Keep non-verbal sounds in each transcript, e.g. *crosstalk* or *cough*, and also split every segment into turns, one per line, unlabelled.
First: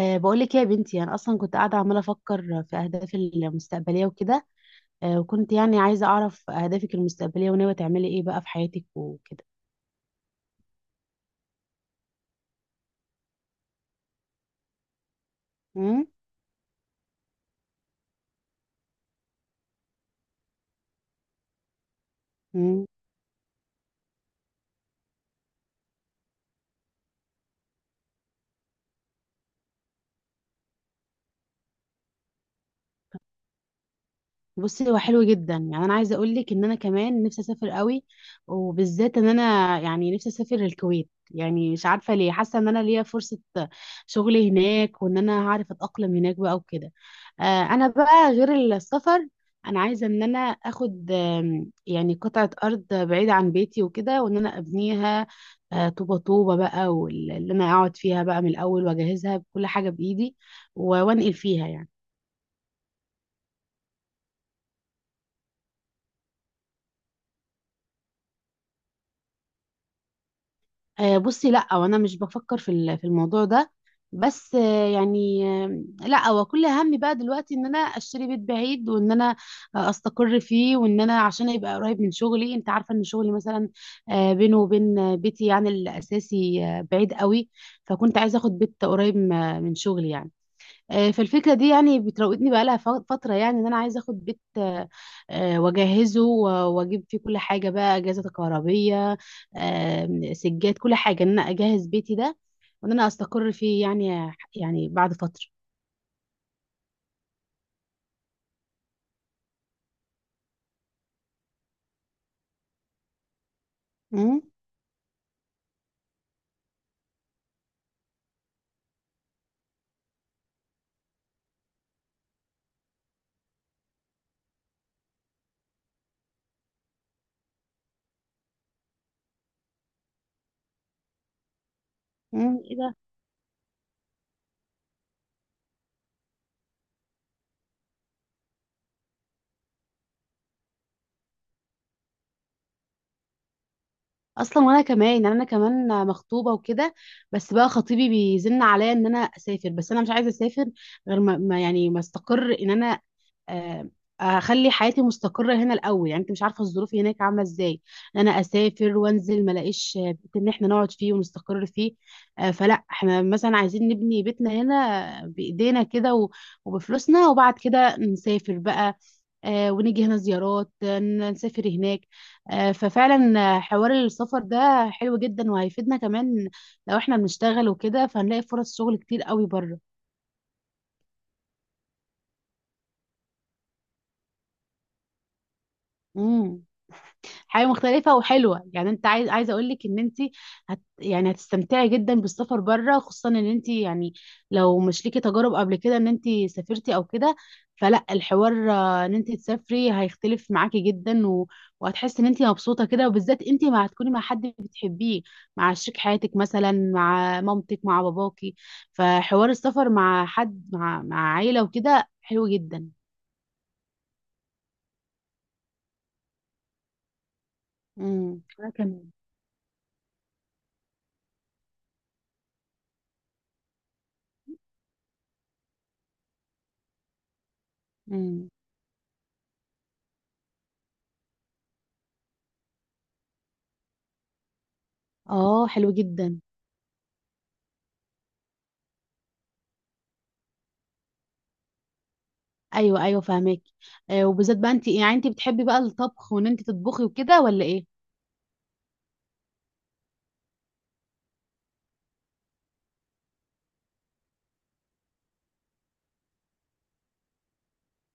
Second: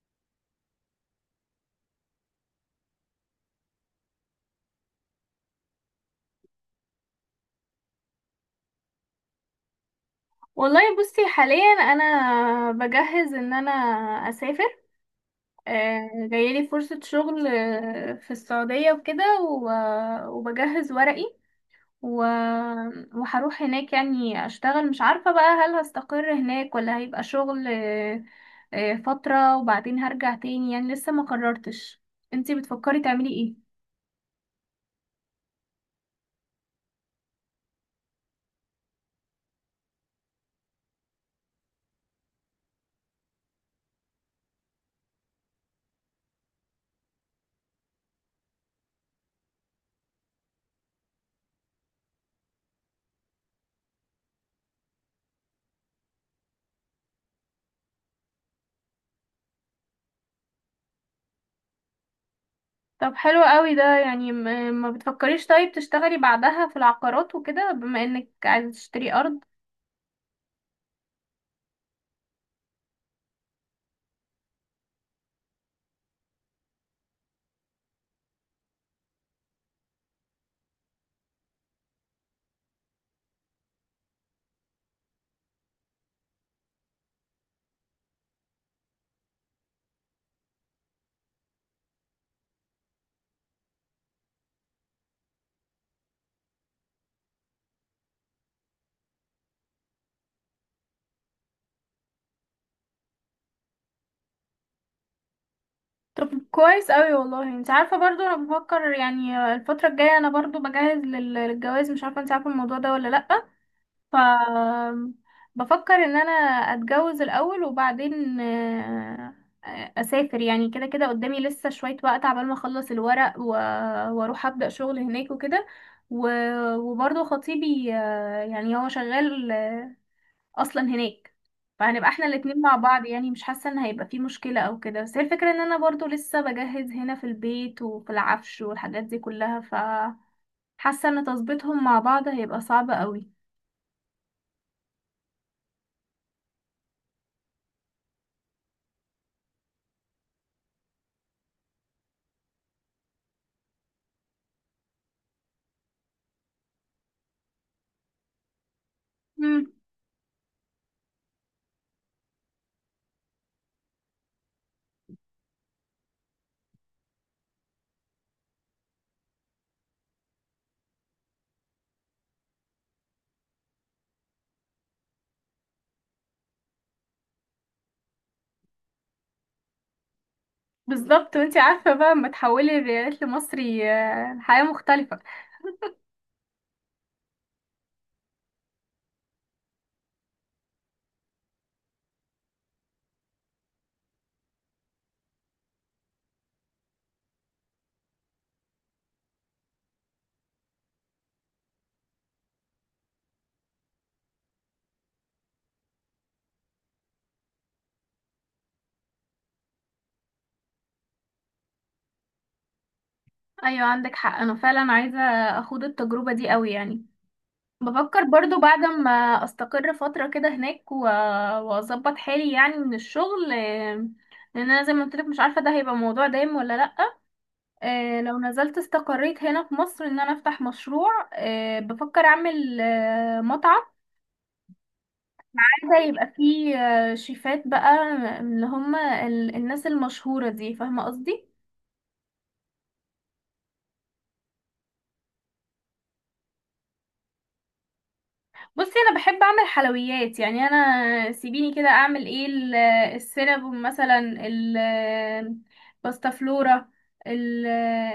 بقولك إيه يا بنتي، أنا أصلا كنت قاعدة عمالة أفكر في أهدافي المستقبلية وكده. وكنت يعني عايزة أعرف أهدافك المستقبلية وناوية تعملي إيه بقى في حياتك وكده.
والله بصي حاليا انا بجهز ان انا اسافر. جايلي فرصة شغل في السعودية وكده وبجهز ورقي و-
مم؟
وهروح هناك يعني اشتغل، مش عارفة بقى هل هستقر هناك ولا هيبقى شغل فترة وبعدين هرجع تاني، يعني لسه ما قررتش. انتي بتفكري تعملي ايه؟
بصي، هو حلو جدا، يعني انا عايزه اقول لك ان انا كمان نفسي اسافر قوي، وبالذات ان انا يعني نفسي اسافر الكويت، يعني مش عارفه ليه، حاسه ان انا ليا فرصه شغل هناك وان انا هعرف اتاقلم هناك بقى وكده. آه، انا بقى غير السفر، انا عايزه ان انا اخد يعني قطعه ارض بعيده عن بيتي وكده وان انا ابنيها طوبه طوبه بقى، واللي انا اقعد فيها بقى من الاول واجهزها بكل حاجه بايدي، وانقل فيها يعني.
طب حلو قوي ده، يعني ما بتفكريش طيب تشتغلي بعدها في العقارات وكده بما انك عايزة تشتري ارض؟
بصي، لا، وانا مش بفكر في في الموضوع ده، بس يعني لا، هو كل همي بقى دلوقتي ان انا اشتري بيت بعيد، وان انا استقر فيه، وان انا عشان يبقى قريب من شغلي. انت عارفه ان شغلي مثلا بينه وبين بيتي يعني الاساسي بعيد قوي، فكنت عايزه اخد بيت قريب من شغلي يعني. فالفكرة دي يعني بتراودني بقالها فترة، يعني ان انا عايزة اخد بيت، واجهزه واجيب فيه كل حاجة بقى، اجهزة كهربية، سجاد، كل حاجة، ان انا اجهز بيتي ده، وان انا استقر فيه يعني، يعني بعد فترة.
طب كويس قوي، والله انت عارفه برضو انا بفكر يعني الفتره الجايه انا برضو بجهز للجواز، مش عارفه انت عارفه الموضوع ده ولا لا. ف
امم.
بفكر ان انا اتجوز الاول وبعدين اسافر، يعني كده كده قدامي لسه شويه وقت عبال ما اخلص الورق واروح ابدا شغل هناك وكده. وبرضو خطيبي يعني هو شغال اصلا هناك، فهنبقى احنا
امم،
الاتنين
ايه
مع
ده؟
بعض، يعني مش حاسه ان هيبقى في مشكله او كده، بس هي الفكره ان انا برضو لسه بجهز هنا في البيت وفي العفش والحاجات دي كلها. حاسه ان تظبيطهم مع بعض هيبقى صعب قوي.
اصلا وانا كمان، يعني انا كمان مخطوبة وكده، بس بقى خطيبي بيزن عليا ان انا اسافر، بس انا مش عايزة اسافر غير يعني ما استقر ان انا آه، اخلي حياتي مستقره هنا الاول. يعني انت مش عارفه الظروف هناك عامله ازاي، إن انا اسافر وانزل ما
امم.
الاقيش بيت ان احنا نقعد فيه ونستقر فيه. فلا، احنا مثلا عايزين نبني بيتنا هنا بايدينا كده، وبفلوسنا، وبعد كده نسافر بقى، ونيجي هنا زيارات، نسافر هناك. ففعلا حوار السفر ده حلو جدا وهيفيدنا كمان، لو احنا بنشتغل وكده فهنلاقي فرص شغل كتير قوي بره.
بالظبط، وانتي عارفه بقى لما تحولي الريالات لمصري الحياه مختلفه.
امم. حاجه مختلفه وحلوه، يعني انت عايزه اقول لك ان انت هت يعني هتستمتعي جدا بالسفر بره، خصوصا ان انت يعني لو مش ليكي تجارب قبل كده ان انت سافرتي او كده. فلا الحوار ان انت تسافري هيختلف معاكي جدا، وهتحسي ان انت مبسوطه كده، وبالذات انت ما هتكوني مع حد بتحبيه، مع شريك حياتك، مثلا مع مامتك، مع باباكي، فحوار السفر مع حد، مع عيله وكده حلو جدا.
ايوه عندك حق، انا فعلا عايزه اخوض التجربه دي قوي يعني. بفكر برضو
انا
بعد ما
كمان.
استقر فترة كده هناك واظبط حالي يعني من الشغل، لان انا زي ما قلت لك مش عارفة ده هيبقى موضوع دايم ولا لا. لو
امم.
نزلت استقريت هنا في مصر ان انا افتح مشروع، بفكر اعمل مطعم.
اه، حلو
عايزة يبقى
جدا.
فيه شيفات بقى، اللي هم الناس المشهورة دي، فاهمة قصدي.
ايوه ايوه فاهمك. آه، وبالذات بقى انت، يعني انت بتحبي بقى الطبخ وان انت تطبخي وكده ولا ايه؟
بصي انا بحب اعمل حلويات، يعني انا سيبيني كده اعمل ايه السينابون مثلا، باستا فلورا، ال-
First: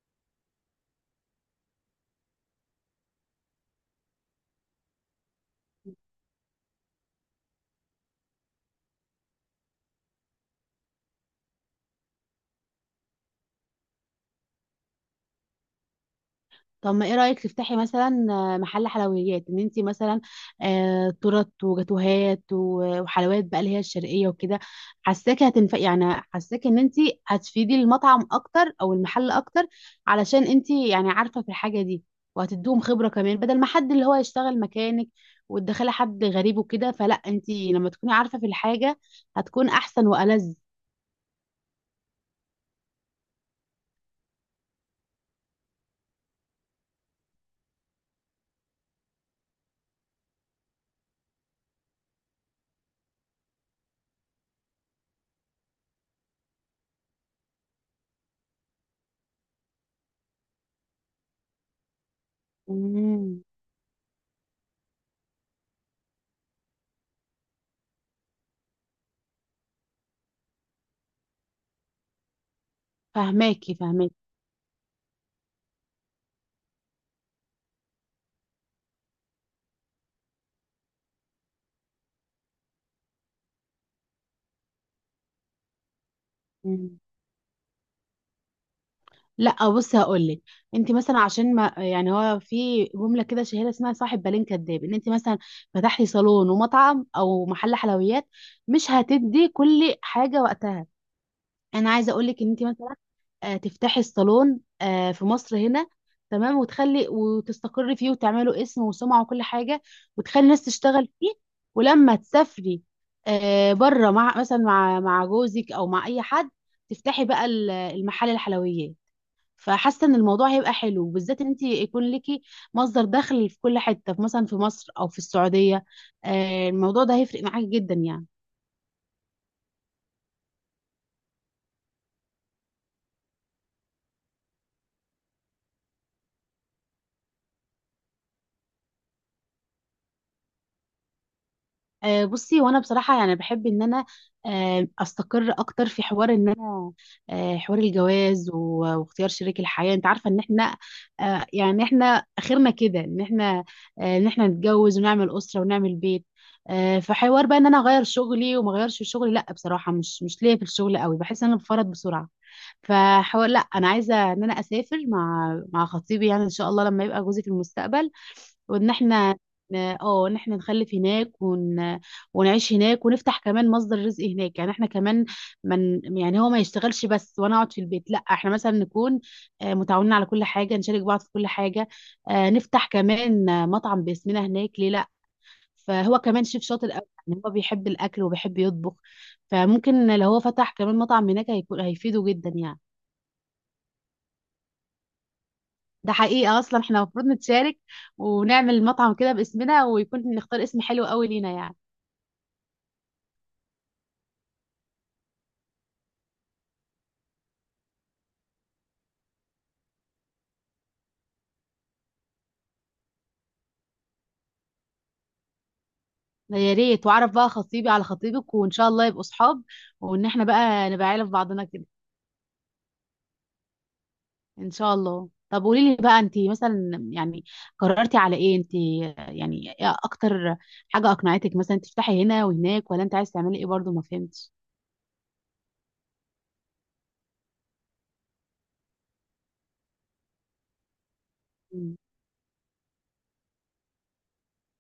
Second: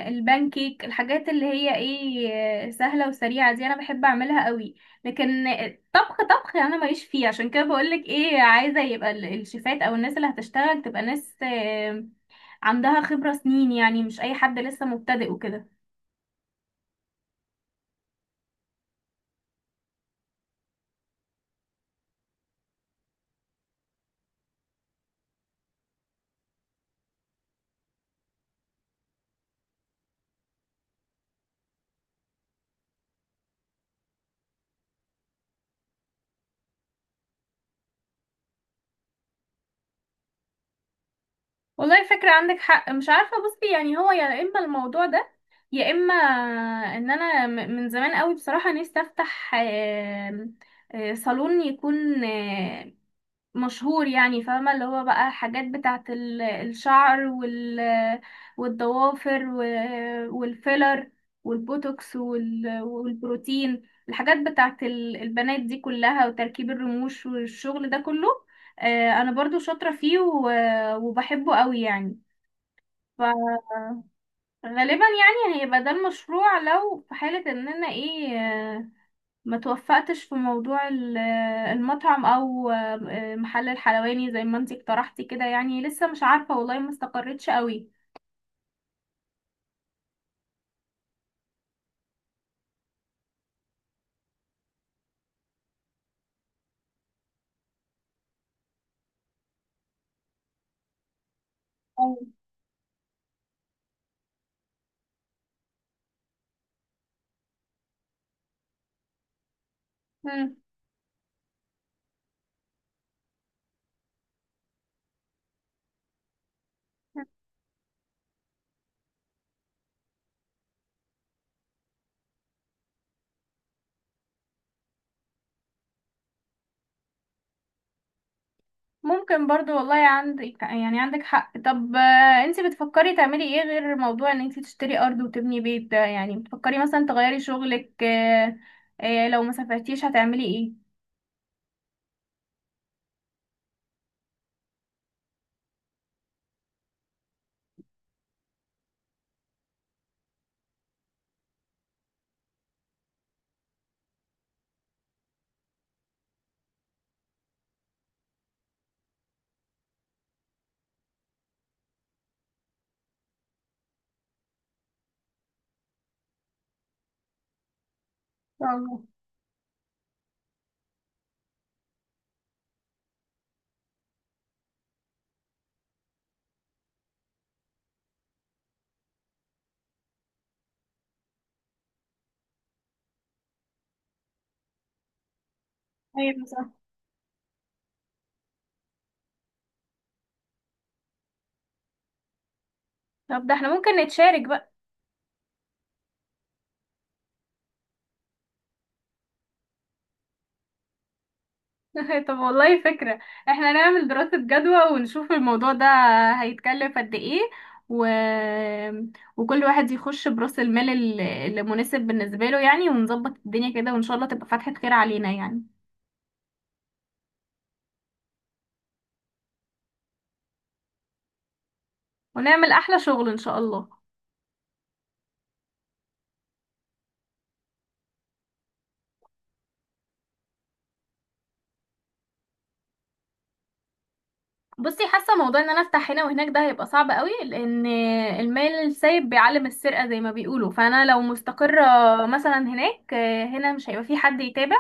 البانكيك، الحاجات اللي هي ايه سهله وسريعه دي انا بحب اعملها قوي. لكن طبخ طبخ انا ماليش فيه، عشان كده بقولك ايه، عايزه يبقى الشيفات او الناس اللي هتشتغل تبقى ناس عندها خبره سنين، يعني مش اي حد لسه مبتدئ وكده.
طب ما ايه رايك تفتحي مثلا محل حلويات، ان انت مثلا آه تورت وجاتوهات وحلويات بقى اللي هي الشرقيه وكده. حاساكي هتنفع يعني، حاساكي ان انت هتفيدي المطعم اكتر او المحل اكتر، علشان انت يعني عارفه في الحاجه دي، وهتديهم خبره كمان، بدل ما حد اللي هو يشتغل مكانك وتدخلي حد غريب وكده. فلا، انت لما تكوني عارفه في الحاجه هتكون احسن والذ.
والله فكرة، عندك حق، مش عارفة بصي يعني هو يا إما الموضوع ده، يا إما إن أنا من زمان قوي بصراحة نفسي أفتح صالون يكون مشهور، يعني فاهمة اللي هو بقى حاجات بتاعة الشعر والضوافر والفيلر والبوتوكس
امم.
والبروتين، الحاجات بتاعة البنات دي كلها، وتركيب الرموش والشغل ده كله. انا برضو شاطرة فيه وبحبه قوي يعني.
فهماكي
فغالبا
فهماكي.
يعني هيبقى ده المشروع لو في حالة ان انا ايه ما توفقتش في موضوع المطعم او محل الحلواني زي ما انتي اقترحتي كده، يعني لسه مش عارفة والله، ما
مم.
استقريتش قوي.
لا، بصي هقول لك، انت مثلا عشان ما يعني، هو في جمله كده شهيره اسمها صاحب بالين كداب، ان انت مثلا فتحتي صالون ومطعم او محل حلويات مش هتدي كل حاجه وقتها. انا عايزه اقول
أيوة.
لك ان انت مثلا تفتحي الصالون في مصر هنا، تمام، وتخلي وتستقري فيه وتعملوا اسم وسمعة وكل حاجة، وتخلي
مم.
الناس تشتغل فيه، ولما تسافري بره، مع مثلا مع جوزك او مع اي حد، تفتحي بقى المحل الحلويات. فحاسه ان الموضوع هيبقى حلو، بالذات ان انت يكون ليكي مصدر دخل في كل حته، في مثلا في مصر او في السعوديه. الموضوع ده هيفرق معاكي جدا يعني.
ممكن برضو، والله عندك يعني عندك حق. طب انتي بتفكري تعملي ايه غير موضوع ان انتي تشتري ارض وتبني بيت ده، يعني بتفكري مثلا تغيري شغلك، لو ما سافرتيش هتعملي ايه؟ إن
بصي، وانا بصراحه يعني بحب ان انا استقر اكتر في حوار ان انا حوار الجواز واختيار شريك الحياه. انت عارفه ان احنا يعني احنا اخرنا كده ان احنا ان احنا نتجوز ونعمل اسره ونعمل بيت. فحوار بقى ان انا اغير شغلي وما اغيرش في شغلي، لا بصراحه، مش ليا في الشغل قوي، بحس ان انا بفرط بسرعه. فحوار لا، انا عايزه ان انا اسافر مع خطيبي، يعني ان شاء الله لما يبقى جوزي في المستقبل،
شاء
وان
الله.
احنا ان احنا نخلف هناك، ونعيش هناك، ونفتح كمان مصدر رزق هناك. يعني احنا كمان، من يعني، هو ما يشتغلش بس وانا اقعد في البيت، لا احنا مثلا نكون متعاونين على كل حاجة، نشارك بعض في كل حاجة، نفتح كمان مطعم باسمنا هناك، ليه لا؟ فهو كمان
أيوة.
شيف شاطر قوي، يعني هو بيحب الاكل وبيحب يطبخ، فممكن لو هو فتح كمان مطعم هناك هيفيده جدا يعني.
طب ده احنا ممكن نتشارك بقى.
ده حقيقة، اصلا احنا المفروض نتشارك، ونعمل مطعم كده باسمنا، ويكون نختار اسم حلو قوي لينا يعني.
*laughs* طب والله فكرة، احنا نعمل دراسة جدوى ونشوف الموضوع ده هيتكلف قد ايه و... وكل واحد يخش برأس المال اللي مناسب بالنسبة له، يعني ونظبط الدنيا كده، وان شاء الله تبقى فتحة خير علينا يعني.
يا ريت، واعرف بقى خطيبي على خطيبك وان شاء الله يبقوا صحاب، وان احنا بقى نبقى عيله في بعضنا كده.
ونعمل احلى شغل ان شاء الله.
ان شاء الله. طب قولي لي بقى، انت مثلا يعني قررتي على ايه انت؟ يعني إيه اكتر حاجه اقنعتك مثلا تفتحي هنا وهناك؟ ولا انت عايز تعملي ايه؟ برضو ما فهمتش.
بصي، حاسة موضوع ان انا افتح هنا وهناك ده هيبقى صعب قوي، لان المال السايب بيعلم السرقة زي ما بيقولوا. فانا لو مستقرة
مم.
مثلا هناك، هنا مش هيبقى في حد يتابع،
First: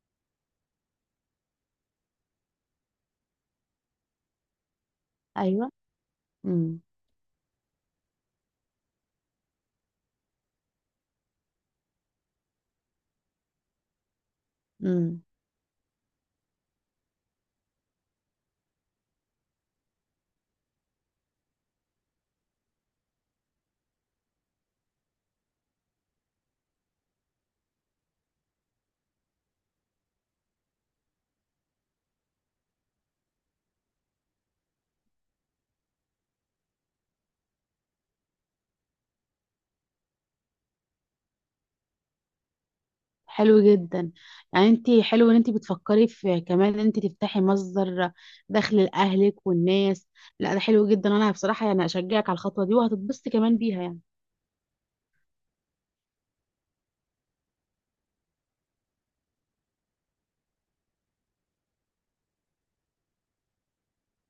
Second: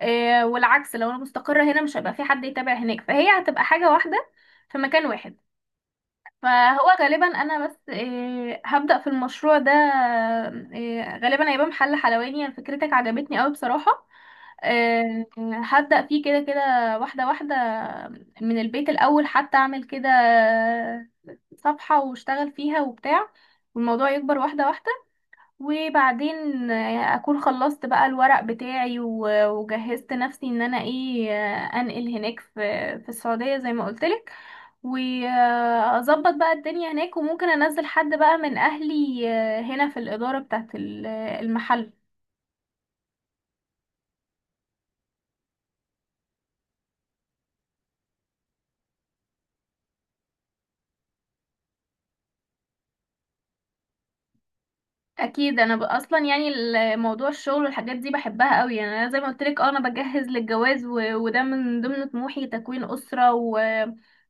والعكس لو انا مستقرة هنا مش هيبقى في حد يتابع هناك، فهي هتبقى حاجة واحدة في مكان واحد.
ايوه. امم.
فهو غالبا انا بس هبدأ في المشروع ده، غالبا هيبقى محل حلواني، يعني فكرتك عجبتني قوي بصراحة.
امم،
آه، هبدأ فيه كده كده، واحدة واحدة من البيت الأول، حتى أعمل كده صفحة واشتغل فيها وبتاع، والموضوع يكبر واحدة واحدة. وبعدين اكون خلصت بقى الورق بتاعي وجهزت نفسي ان انا ايه، انقل هناك في السعودية زي ما قلتلك، واظبط بقى الدنيا هناك. وممكن انزل حد بقى من اهلي هنا في الإدارة بتاعت المحل.
حلو جدا، يعني انت حلو ان انت بتفكري في كمان ان انت تفتحي مصدر دخل لاهلك والناس. لا ده حلو جدا، انا بصراحه يعني اشجعك على الخطوه دي، وهتتبسطي كمان بيها يعني.
اكيد انا اصلا يعني موضوع الشغل والحاجات دي بحبها قوي، يعني انا زي ما قلت لك انا بجهز للجواز، وده من ضمن طموحي تكوين اسره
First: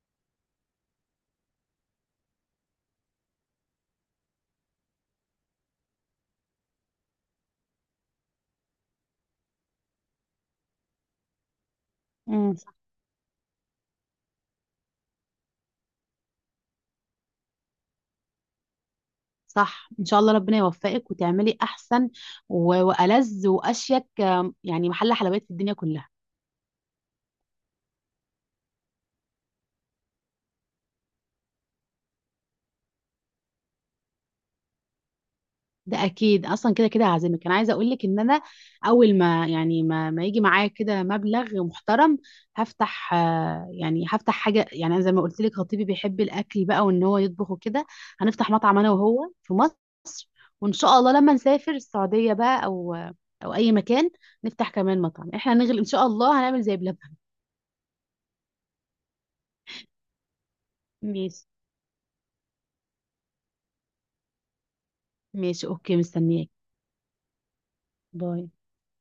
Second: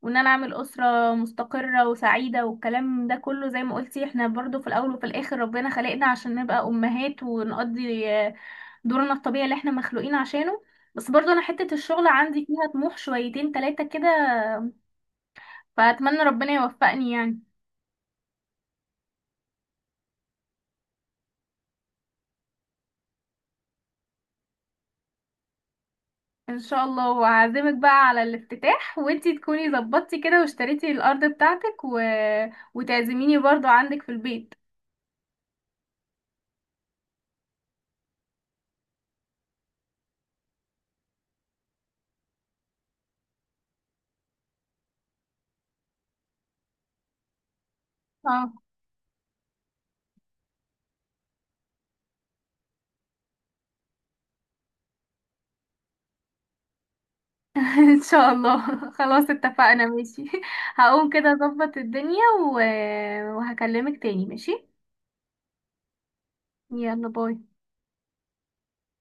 وان انا اعمل اسره مستقره وسعيده والكلام ده كله. زي ما قلتي احنا برضو في الاول وفي الاخر ربنا خلقنا عشان نبقى امهات ونقضي دورنا الطبيعي اللي احنا مخلوقين عشانه. بس برضو انا حته الشغل عندي
مم.
فيها طموح شويتين تلاتة كده، فاتمنى ربنا يوفقني يعني.
صح، ان شاء الله ربنا يوفقك وتعملي احسن والذ واشيك يعني محل حلويات في الدنيا كلها.
ان شاء الله وهعزمك بقى على الافتتاح وانتي تكوني ظبطتي كده واشتريتي الارض بتاعتك وتعزميني برضو عندك في البيت.
ده اكيد، اصلا كده كده هعزمك. انا عايزه اقول لك ان انا اول ما يعني ما يجي معايا كده مبلغ محترم، هفتح يعني هفتح حاجه. يعني أنا زي ما قلت لك خطيبي بيحب الاكل بقى وان هو يطبخ وكده، هنفتح
اه.
مطعم انا وهو في مصر، وان شاء الله لما نسافر السعوديه بقى او اي مكان نفتح كمان مطعم. احنا هنغل ان شاء الله، هنعمل زي بلبن.
*laughs* ان شاء الله. خلاص اتفقنا ماشي. *laughs* هقوم كده
ماشي.
اظبط الدنيا و... وهكلمك تاني ماشي.
ماشي، اوكي، مستنياك.
يلا باي.
باي.